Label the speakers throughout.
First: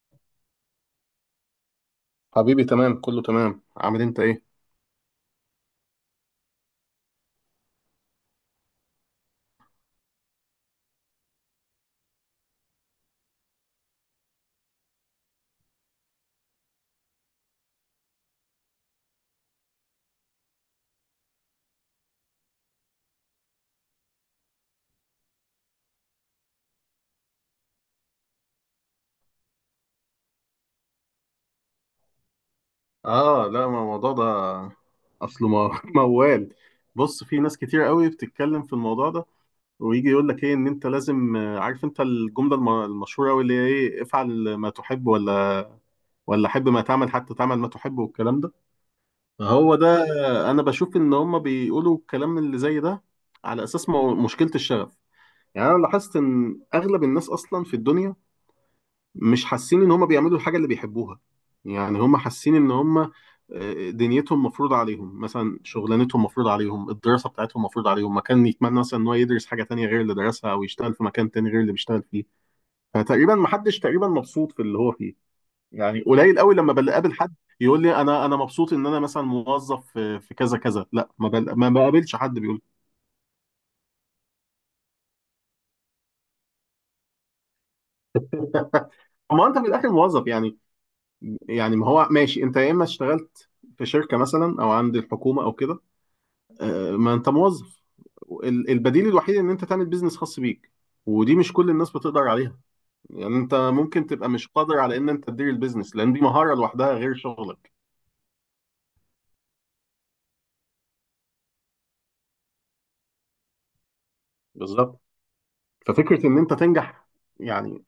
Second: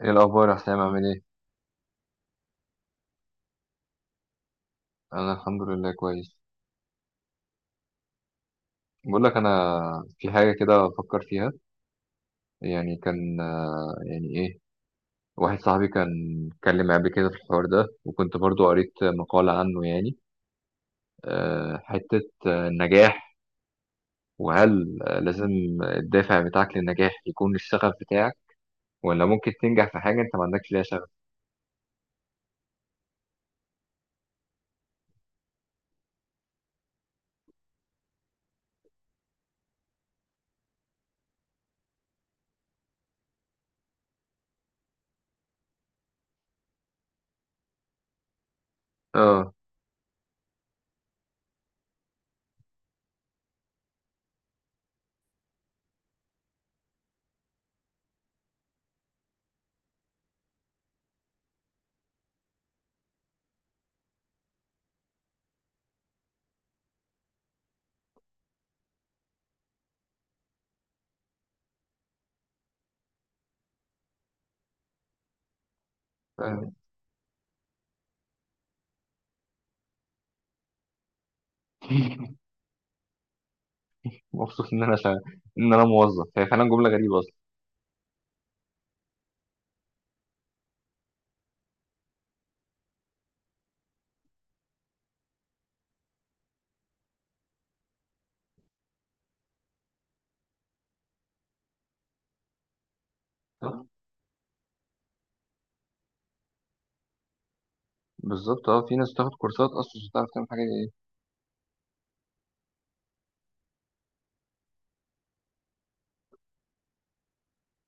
Speaker 1: ايه الاخبار يا حسام؟ عامل ايه؟
Speaker 2: حبيبي، تمام، كله تمام. عامل انت ايه؟
Speaker 1: انا الحمد لله كويس. بقول لك انا في حاجه كده بفكر فيها. يعني كان، يعني ايه، واحد صاحبي كان اتكلم معايا قبل كده في الحوار ده، وكنت برضو قريت مقاله عنه يعني. حته، النجاح، وهل لازم الدافع بتاعك للنجاح يكون الشغف بتاعك، ولا ممكن تنجح في حاجه انت ما عندكش ليها شغف؟
Speaker 2: اه، لا، ما الموضوع ده اصله ما- موال. بص، في ناس كتير قوي بتتكلم في الموضوع ده، ويجي يقول لك ايه؟ ان انت لازم، عارف انت المشهوره قوي اللي هي ايه. افعل ما تحب ولا حب ما تعمل حتى تعمل ما تحب والكلام ده.
Speaker 1: اه.
Speaker 2: هو ده. انا بشوف ان هم بيقولوا الكلام اللي زي ده على اساس مشكله الشغف. يعني انا لاحظت ان اغلب الناس اصلا في الدنيا مش حاسين ان هم بيعملوا الحاجه اللي بيحبوها. يعني هم حاسين ان هم دنيتهم مفروض عليهم، مثلا شغلانتهم مفروض عليهم، الدراسه بتاعتهم مفروض عليهم، مكان يتمنى مثلا ان هو يدرس حاجه تانية غير اللي درسها، او يشتغل في مكان تاني غير اللي بيشتغل فيه. فتقريبا ما حدش تقريبا مبسوط في اللي هو فيه. يعني قليل قوي لما
Speaker 1: فاهم.
Speaker 2: بقابل حد يقول لي انا مبسوط ان انا مثلا موظف في كذا كذا. لا، ما بقابلش حد بيقول.
Speaker 1: مبسوط ان انا شغ... ان انا موظف هي فعلا جمله غريبه اصلا.
Speaker 2: ما انت في الاخر موظف يعني. يعني ما هو ماشي، انت يا اما اشتغلت في شركه مثلا، او عند الحكومه، او كده. ما انت موظف. البديل الوحيد ان انت تعمل بيزنس خاص بيك، ودي مش كل الناس بتقدر عليها. يعني انت ممكن تبقى مش قادر على ان انت تدير البيزنس، لان دي مهارة لوحدها غير شغلك.
Speaker 1: بالظبط اه، في ناس بتاخد كورسات اصلا مش بتعرف تعمل حاجه.
Speaker 2: بالظبط. ففكرة ان انت تنجح، يعني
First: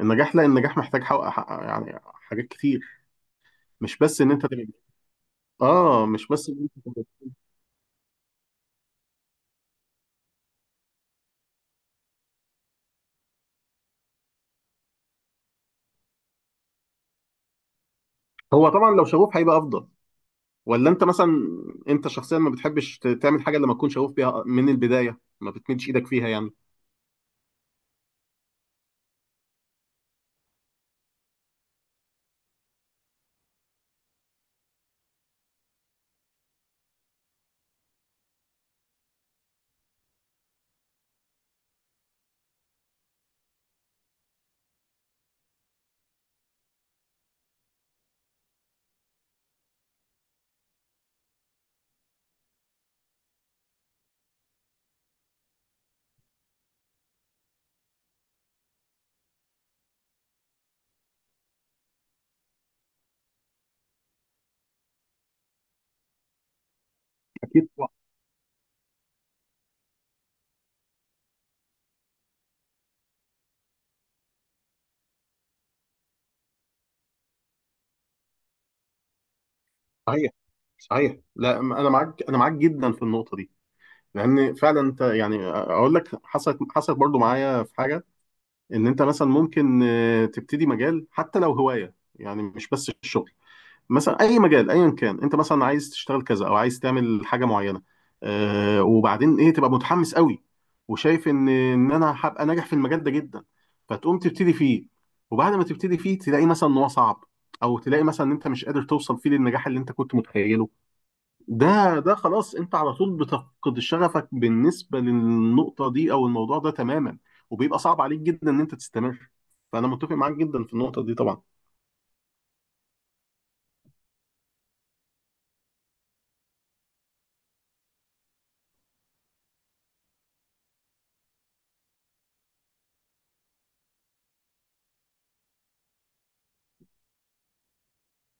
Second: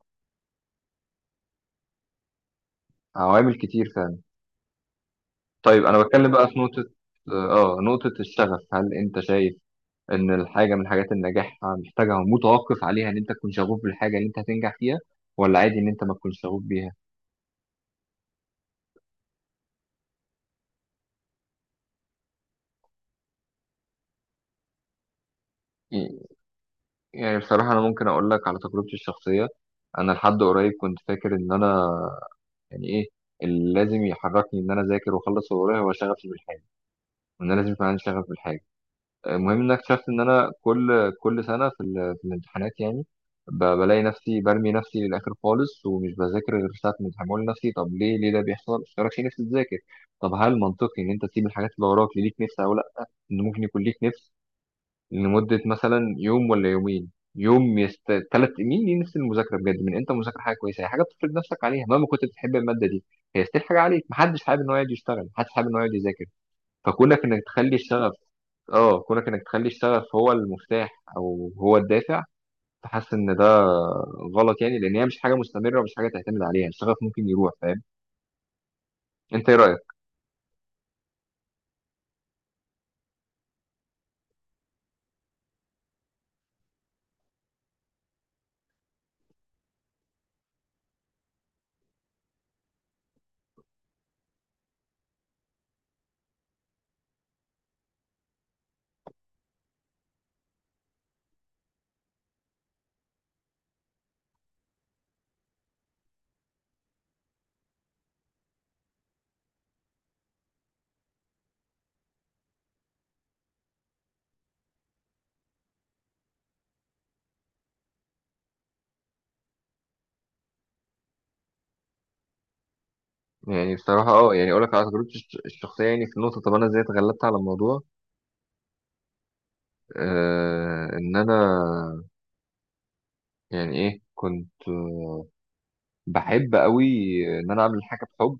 Speaker 2: النجاح، لا النجاح محتاج يعني حاجات كتير.
Speaker 1: عوامل كتير
Speaker 2: مش
Speaker 1: فعلا.
Speaker 2: بس ان انت تبقى.
Speaker 1: طيب، انا
Speaker 2: اه، مش
Speaker 1: بتكلم بقى
Speaker 2: بس ان
Speaker 1: في
Speaker 2: انت
Speaker 1: نقطة،
Speaker 2: تبقى.
Speaker 1: اه، نقطة الشغف. هل انت شايف ان الحاجة من حاجات النجاح محتاجة، متوقف عليها ان انت تكون شغوف بالحاجة اللي انت هتنجح فيها، ولا عادي ان انت ما تكونش شغوف بيها؟
Speaker 2: هو طبعا لو شغوف هيبقى افضل. ولا انت مثلا، انت شخصيا ما بتحبش تعمل حاجة لما تكون شغوف بيها من البداية. ما بتمدش ايدك فيها يعني.
Speaker 1: يعني بصراحة انا ممكن اقول لك على تجربتي الشخصية. انا لحد قريب كنت فاكر ان انا، يعني ايه، اللي لازم يحركني ان انا اذاكر واخلص اللي ورايا هو شغفي بالحاجة، وان انا لازم يكون عندي شغف بالحاجة. المهم ان أنا اكتشفت ان انا كل سنه في الامتحانات يعني، بلاقي نفسي برمي نفسي للاخر خالص، ومش بذاكر غير ساعه الامتحان، بقول لنفسي طب ليه ده بيحصل؟ مش تراكش نفسي تذاكر. طب هل منطقي ان انت تسيب الحاجات اللي وراك ليك نفس او لا؟ ان ممكن يكون ليك نفس لمده مثلا يوم ولا يومين، يوم ثلاث مين، ليه نفس المذاكره بجد. من انت مذاكره حاجه كويسه، هي حاجه بتفرض نفسك عليها مهما كنت بتحب الماده دي. هي ستيل حاجه عليك. محدش حابب ان هو يقعد يشتغل، محدش حابب ان هو يقعد يذاكر. فكونك انك
Speaker 2: اكيد.
Speaker 1: تخلي الشغف، اه، كونك انك تخلي الشغف هو المفتاح، او هو الدافع. فحاسس ان ده غلط، يعني لان هي مش حاجه مستمره ومش حاجه تعتمد عليها. الشغف ممكن يروح، فاهم. انت ايه رايك؟
Speaker 2: صحيح. صحيح، لا م- انا معاك، انا معاك جدا في النقطه دي. لان فعلا انت، يعني اقول لك، حصلت برضو معايا في حاجه. ان انت مثلا ممكن تبتدي مجال، حتى لو هوايه، يعني مش بس الشغل. مثلا اي مجال ايا كان، انت مثلا عايز تشتغل كذا، او عايز تعمل حاجه معينه، وبعدين ايه، تبقى متحمس قوي، وشايف ان انا هبقى ناجح في المجال ده جدا، فتقوم تبتدي فيه. وبعد ما تبتدي فيه تلاقي مثلا ان هو صعب، او تلاقي مثلا ان انت مش قادر توصل فيه للنجاح اللي انت كنت متخيله. ده، ده خلاص انت على طول بتفقد شغفك بالنسبة للنقطة دي او الموضوع ده تماما، وبيبقى صعب عليك جدا ان انت تستمر. فانا متفق معاك جدا في النقطة دي طبعا.
Speaker 1: يعني بصراحه اه، يعني اقول لك على تجربتي الشخصيه، يعني في النقطه، طب انا ازاي اتغلبت على الموضوع؟ آه ان انا، يعني ايه، كنت بحب قوي ان انا اعمل حاجه بحب،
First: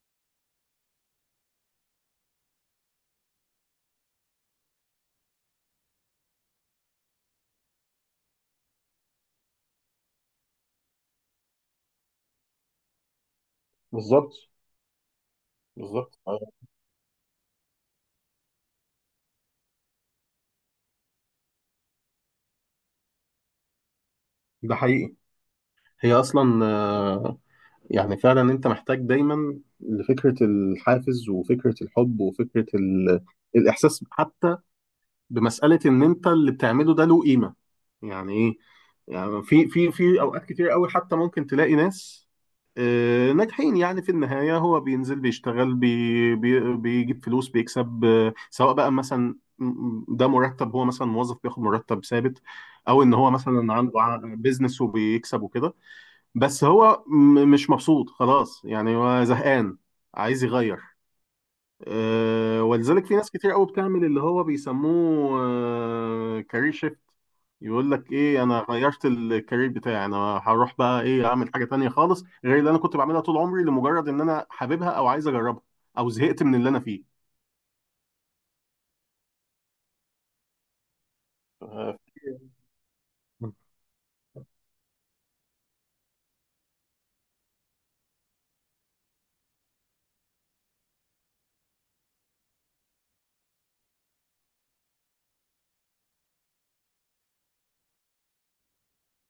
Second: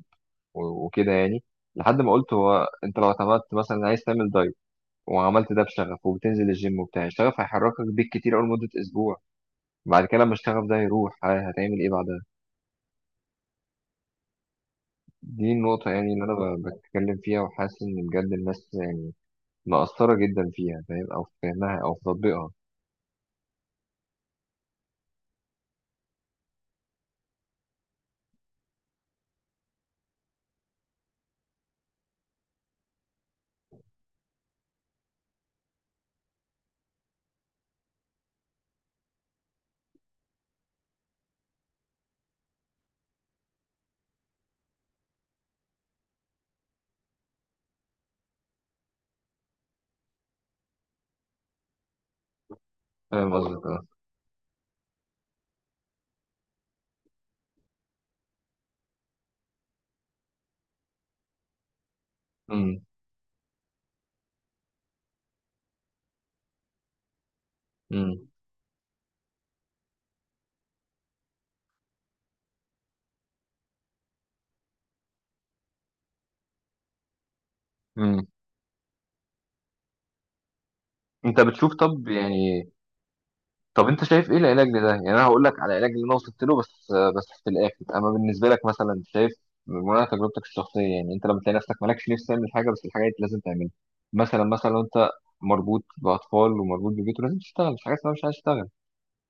Speaker 1: وكده يعني، لحد ما قلت هو انت لو اعتمدت مثلا عايز تعمل دايت وعملت ده بشغف وبتنزل الجيم وبتاع، الشغف هيحركك بيك كتير أول مدة أسبوع. بعد كده لما الشغف ده يروح هتعمل إيه بعدها؟
Speaker 2: بالظبط.
Speaker 1: دي النقطة يعني
Speaker 2: بالظبط
Speaker 1: اللي أنا
Speaker 2: آه،
Speaker 1: بتكلم فيها، وحاسس إن بجد الناس يعني مقصرة جدا فيها، فاهم، أو في فهمها أو في تطبيقها.
Speaker 2: ده حقيقي. هي اصلا يعني فعلا انت محتاج دايما لفكرة الحافز، وفكرة الحب، وفكرة ال... الاحساس حتى بمساله ان انت اللي بتعمله ده له قيمه. يعني ايه؟ يعني في اوقات كتير قوي حتى ممكن تلاقي ناس ناجحين، يعني في النهايه هو بينزل بيشتغل بي بي بيجيب فلوس بيكسب، سواء بقى مثلا، ده مرتب، هو مثلا موظف بياخد مرتب ثابت، او ان هو
Speaker 1: فاهم قصدك،
Speaker 2: مثلا
Speaker 1: أه.
Speaker 2: عنده بيزنس وبيكسب وكده. بس هو مش مبسوط، خلاص يعني، هو زهقان عايز يغير.
Speaker 1: أمم.
Speaker 2: ولذلك في ناس كتير قوي بتعمل اللي هو بيسموه كارير شيفت. يقول لك
Speaker 1: أمم.
Speaker 2: ايه، انا غيرت الكارير بتاعي. انا هروح بقى ايه، اعمل حاجه تانية خالص غير اللي انا كنت بعملها طول عمري، لمجرد ان انا حاببها، او عايز اجربها، او زهقت من اللي انا فيه.
Speaker 1: أمم. أنت بتشوف،
Speaker 2: آه،
Speaker 1: طب يعني، طب انت شايف ايه العلاج لده؟ يعني انا هقول لك على العلاج اللي انا وصلت له، بس في الاخر. اما بالنسبه لك مثلا، شايف من تجربتك الشخصيه، يعني انت لما تلاقي نفسك مالكش نفس تعمل حاجه، بس الحاجه دي لازم تعملها. مثلا لو انت مربوط باطفال ومربوط ببيت ولازم تشتغل، مش حاجه اسمها مش عايز تشتغل.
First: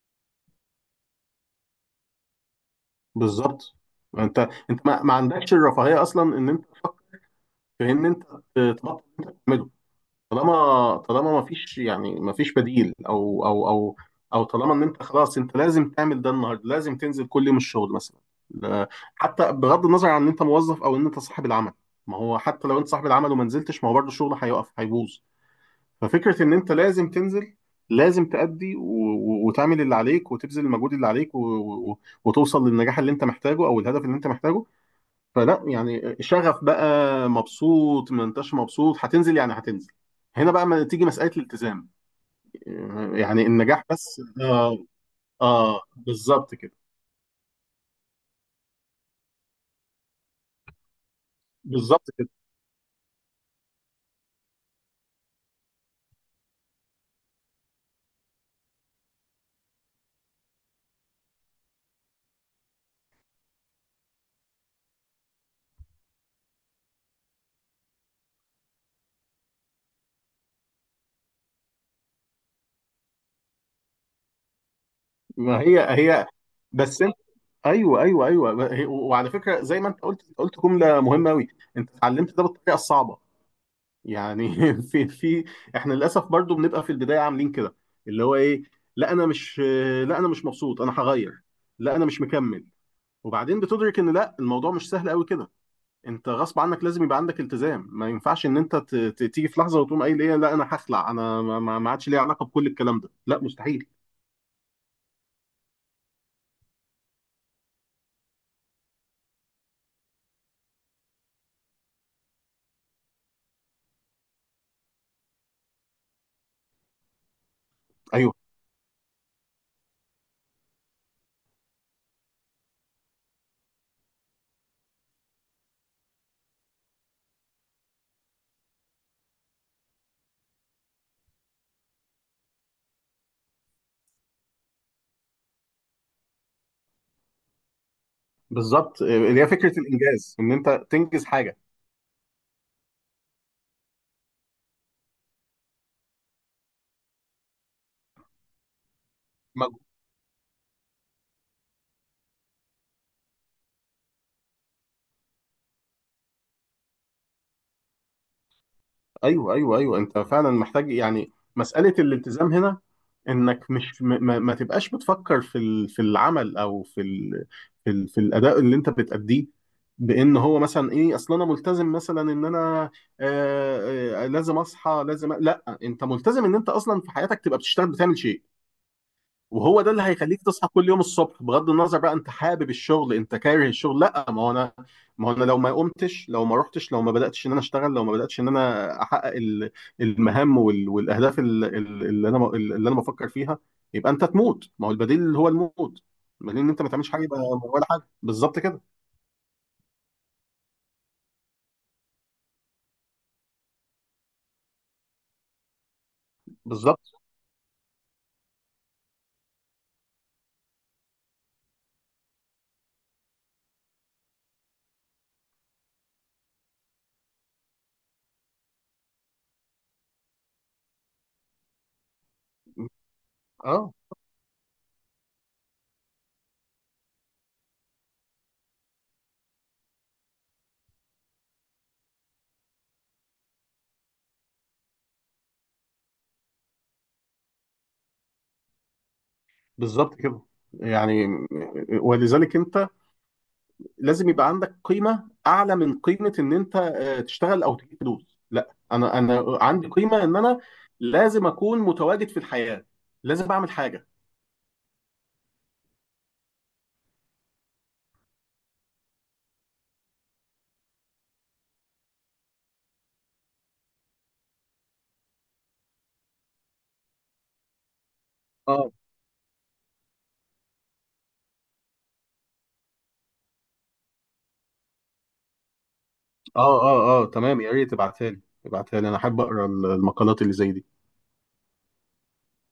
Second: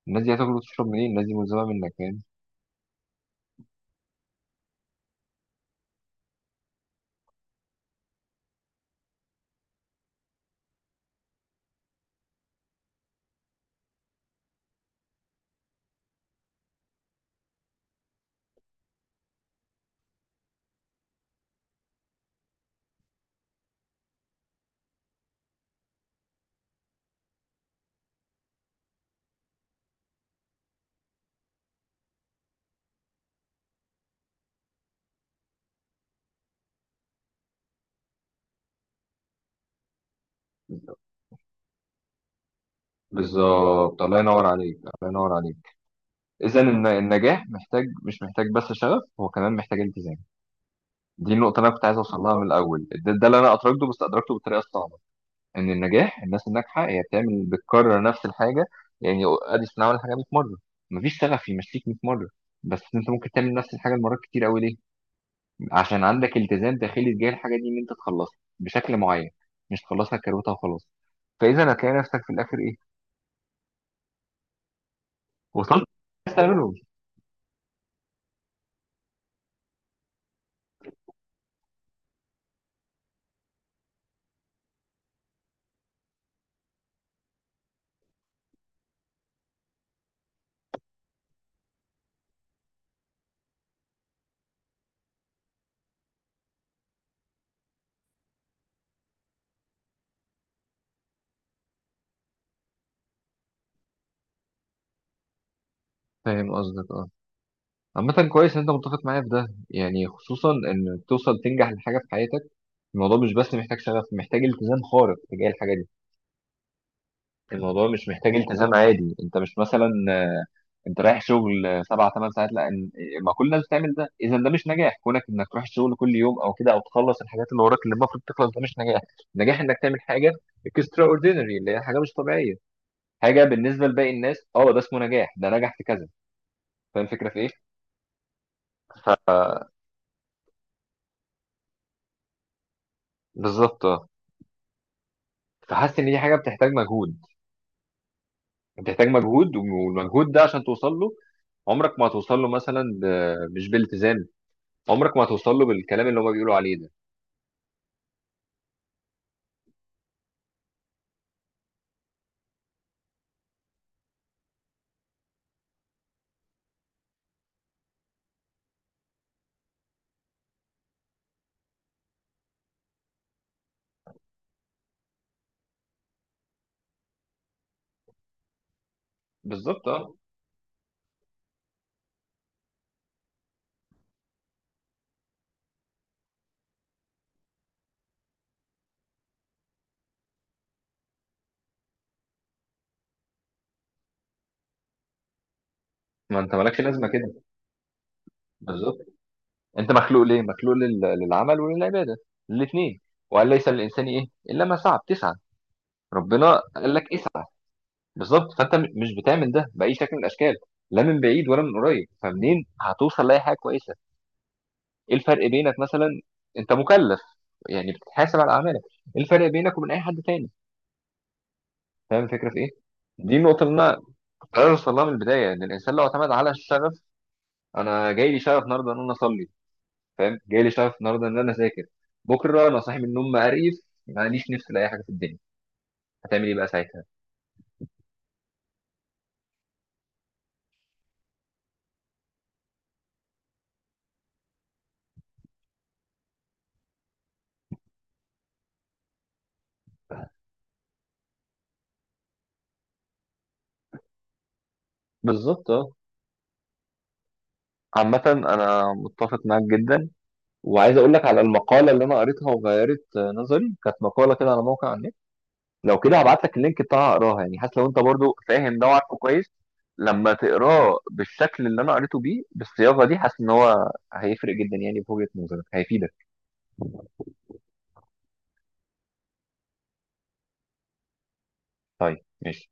Speaker 1: الناس دي هتاكل وتشرب منين؟ الناس دي ملزمه منك يعني.
Speaker 2: بالظبط. انت ما عندكش الرفاهيه اصلا ان انت تفكر في ان انت تبطل اللي انت بتعمله. طالما ما فيش بديل، او او طالما ان انت خلاص انت لازم تعمل ده النهارده، لازم تنزل كل يوم الشغل مثلا. لا- حتى بغض النظر عن ان انت موظف او ان انت صاحب العمل. ما هو حتى لو انت صاحب العمل وما نزلتش، ما هو برضه الشغل هيقف هيبوظ. ففكره ان انت لازم تنزل، لازم تأدي وتعمل اللي عليك، وتبذل المجهود اللي عليك، و... و... وتوصل للنجاح اللي انت محتاجه او الهدف اللي انت محتاجه. فلا يعني شغف بقى، مبسوط ما انتش مبسوط، هتنزل يعني هتنزل. هنا بقى ما تيجي مسألة الالتزام. يعني النجاح
Speaker 1: بالظبط. الله
Speaker 2: بس،
Speaker 1: ينور عليك،
Speaker 2: اه.
Speaker 1: الله ينور عليك.
Speaker 2: اه، بالظبط
Speaker 1: اذا
Speaker 2: كده.
Speaker 1: النجاح محتاج، مش محتاج بس شغف، هو كمان محتاج التزام. دي النقطه اللي انا كنت عايز
Speaker 2: بالظبط
Speaker 1: اوصل
Speaker 2: كده.
Speaker 1: لها من الاول. ده اللي انا ادركته، بس ادركته بالطريقه الصعبه. ان النجاح، الناس الناجحه هي بتعمل، بتكرر نفس الحاجه. يعني اديسون عمل الحاجه 100 مره. مفيش سقف يمشيك 100 مره. بس انت ممكن تعمل نفس الحاجه المرات كتير قوي. ليه؟ عشان عندك التزام داخلي تجاه الحاجه دي ان انت تخلصها بشكل معين، مش تخلصها كروتها وخلاص. فاذا هتلاقي نفسك في الاخر ايه؟
Speaker 2: ما هي
Speaker 1: وصلت،
Speaker 2: هي.
Speaker 1: بس تعمله.
Speaker 2: بس انت، ايوه ايوه ايوه، ما هي- وعلى فكره زي ما انت قلت، قلت جمله مهمه قوي. انت اتعلمت ده بالطريقه الصعبه، يعني في احنا للاسف برضو بنبقى في البدايه عاملين كده، اللي هو ايه، لا انا مش لا انا مش مبسوط، انا هغير، لا انا مش مكمل. وبعدين بتدرك ان لا، الموضوع مش سهل قوي كده. انت غصب عنك لازم يبقى عندك التزام. ما ينفعش ان انت تيجي في لحظه وتقوم قايل ايه، لا انا هخلع، انا ما عادش ليا علاقه بكل الكلام ده، لا مستحيل.
Speaker 1: فاهم قصدك، اه. عامة كويس ان انت متفق معايا في ده، يعني خصوصا ان توصل تنجح لحاجة في حياتك. الموضوع مش بس محتاج شغف، محتاج التزام خارق تجاه الحاجة دي. الموضوع مش
Speaker 2: ايوه،
Speaker 1: محتاج التزام عادي. انت مش مثلا انت رايح شغل 7 8 ساعات، لا، ما كل الناس بتعمل ده، اذا ده مش نجاح. كونك انك تروح الشغل كل يوم او كده، او تخلص الحاجات اللي وراك اللي المفروض تخلص، ده مش نجاح. النجاح انك تعمل حاجه اكسترا اوردينري، اللي هي حاجه مش طبيعيه، حاجه بالنسبه لباقي الناس، اه ده اسمه نجاح، ده نجح في كذا. فاهم الفكره في ايه؟
Speaker 2: بالظبط، اللي هي فكره الانجاز ان انت تنجز حاجه.
Speaker 1: بالظبط اه. فحاسس ان دي حاجه بتحتاج مجهود، بتحتاج مجهود، والمجهود ده عشان توصل له. عمرك ما هتوصل له مثلا مش بالتزام. عمرك ما هتوصل له بالكلام اللي هما بيقولوا عليه ده.
Speaker 2: ايوه ايوه ايوه، انت فعلا محتاج يعني مساله الالتزام هنا. انك مش م- ما, ما تبقاش بتفكر في في العمل او في ال في, ال في الاداء اللي انت بتأديه، بان هو مثلا ايه، اصل انا ملتزم مثلا ان انا لازم اصحى، لا انت ملتزم ان انت اصلا في حياتك تبقى بتشتغل، بتعمل شيء. وهو
Speaker 1: بالظبط
Speaker 2: ده اللي
Speaker 1: اه.
Speaker 2: هيخليك تصحى كل يوم الصبح، بغض النظر بقى انت حابب الشغل انت كاره الشغل. لا، ما هو انا، ما هو انا لو ما قمتش، لو ما رحتش، لو ما بداتش ان انا اشتغل، لو ما بداتش ان انا احقق المهام والاهداف اللي انا بفكر فيها، يبقى انت تموت، ما هو البديل اللي هو الموت.
Speaker 1: ما انت
Speaker 2: البديل ان
Speaker 1: مالكش
Speaker 2: انت ما
Speaker 1: لازمه
Speaker 2: تعملش حاجه،
Speaker 1: كده.
Speaker 2: يبقى ولا حاجه. بالظبط كده.
Speaker 1: بالظبط. انت مخلوق ليه؟ مخلوق للعمل وللعباده، الاثنين. وقال ليس للانسان ايه الا ما سعى، بتسعى، ربنا قال
Speaker 2: بالظبط.
Speaker 1: لك اسعى. بالظبط. فانت مش بتعمل ده باي شكل من الاشكال، لا من بعيد ولا من قريب، فمنين هتوصل لاي حاجه كويسه؟ ايه الفرق بينك مثلا، انت مكلف، يعني بتتحاسب على اعمالك. ايه الفرق بينك وبين اي حد تاني؟ فاهم الفكره في ايه؟ دي النقطه اللي
Speaker 2: اه،
Speaker 1: انا كنت عايز اوصل لها من البدايه، ان الانسان لو اعتمد على الشغف. انا جاي لي شغف النهارده ان انا اصلي، فاهم، جاي لي شغف النهارده ان انا اذاكر، بكره انا صاحي من النوم مقريف ماليش نفس لاي حاجه في الدنيا، هتعمل ايه بقى ساعتها؟
Speaker 2: بالظبط كده. يعني ولذلك انت لازم يبقى عندك قيمه اعلى من قيمه ان انت تشتغل او تجيب فلوس. لا، انا عندي قيمه ان انا لازم اكون متواجد في الحياه، لازم اعمل حاجه.
Speaker 1: بالظبط اه. عامة أنا متفق معاك جدا. وعايز أقول لك على المقالة اللي أنا قريتها وغيرت نظري، كانت مقالة كده على موقع على النت. لو كده هبعت لك اللينك بتاعها، أقراها، يعني حتى لو أنت برضو فاهم ده
Speaker 2: اه
Speaker 1: وعارفه كويس. لما تقراه بالشكل اللي أنا قريته بيه بالصياغة دي، حاسس إن هو هيفرق جدا يعني في وجهة نظرك، هيفيدك.
Speaker 2: اه اه، اه تمام، يا ريت تبعتها لي، تبعتها لي. انا احب اقرا المقالات اللي زي دي.
Speaker 1: طيب ماشي.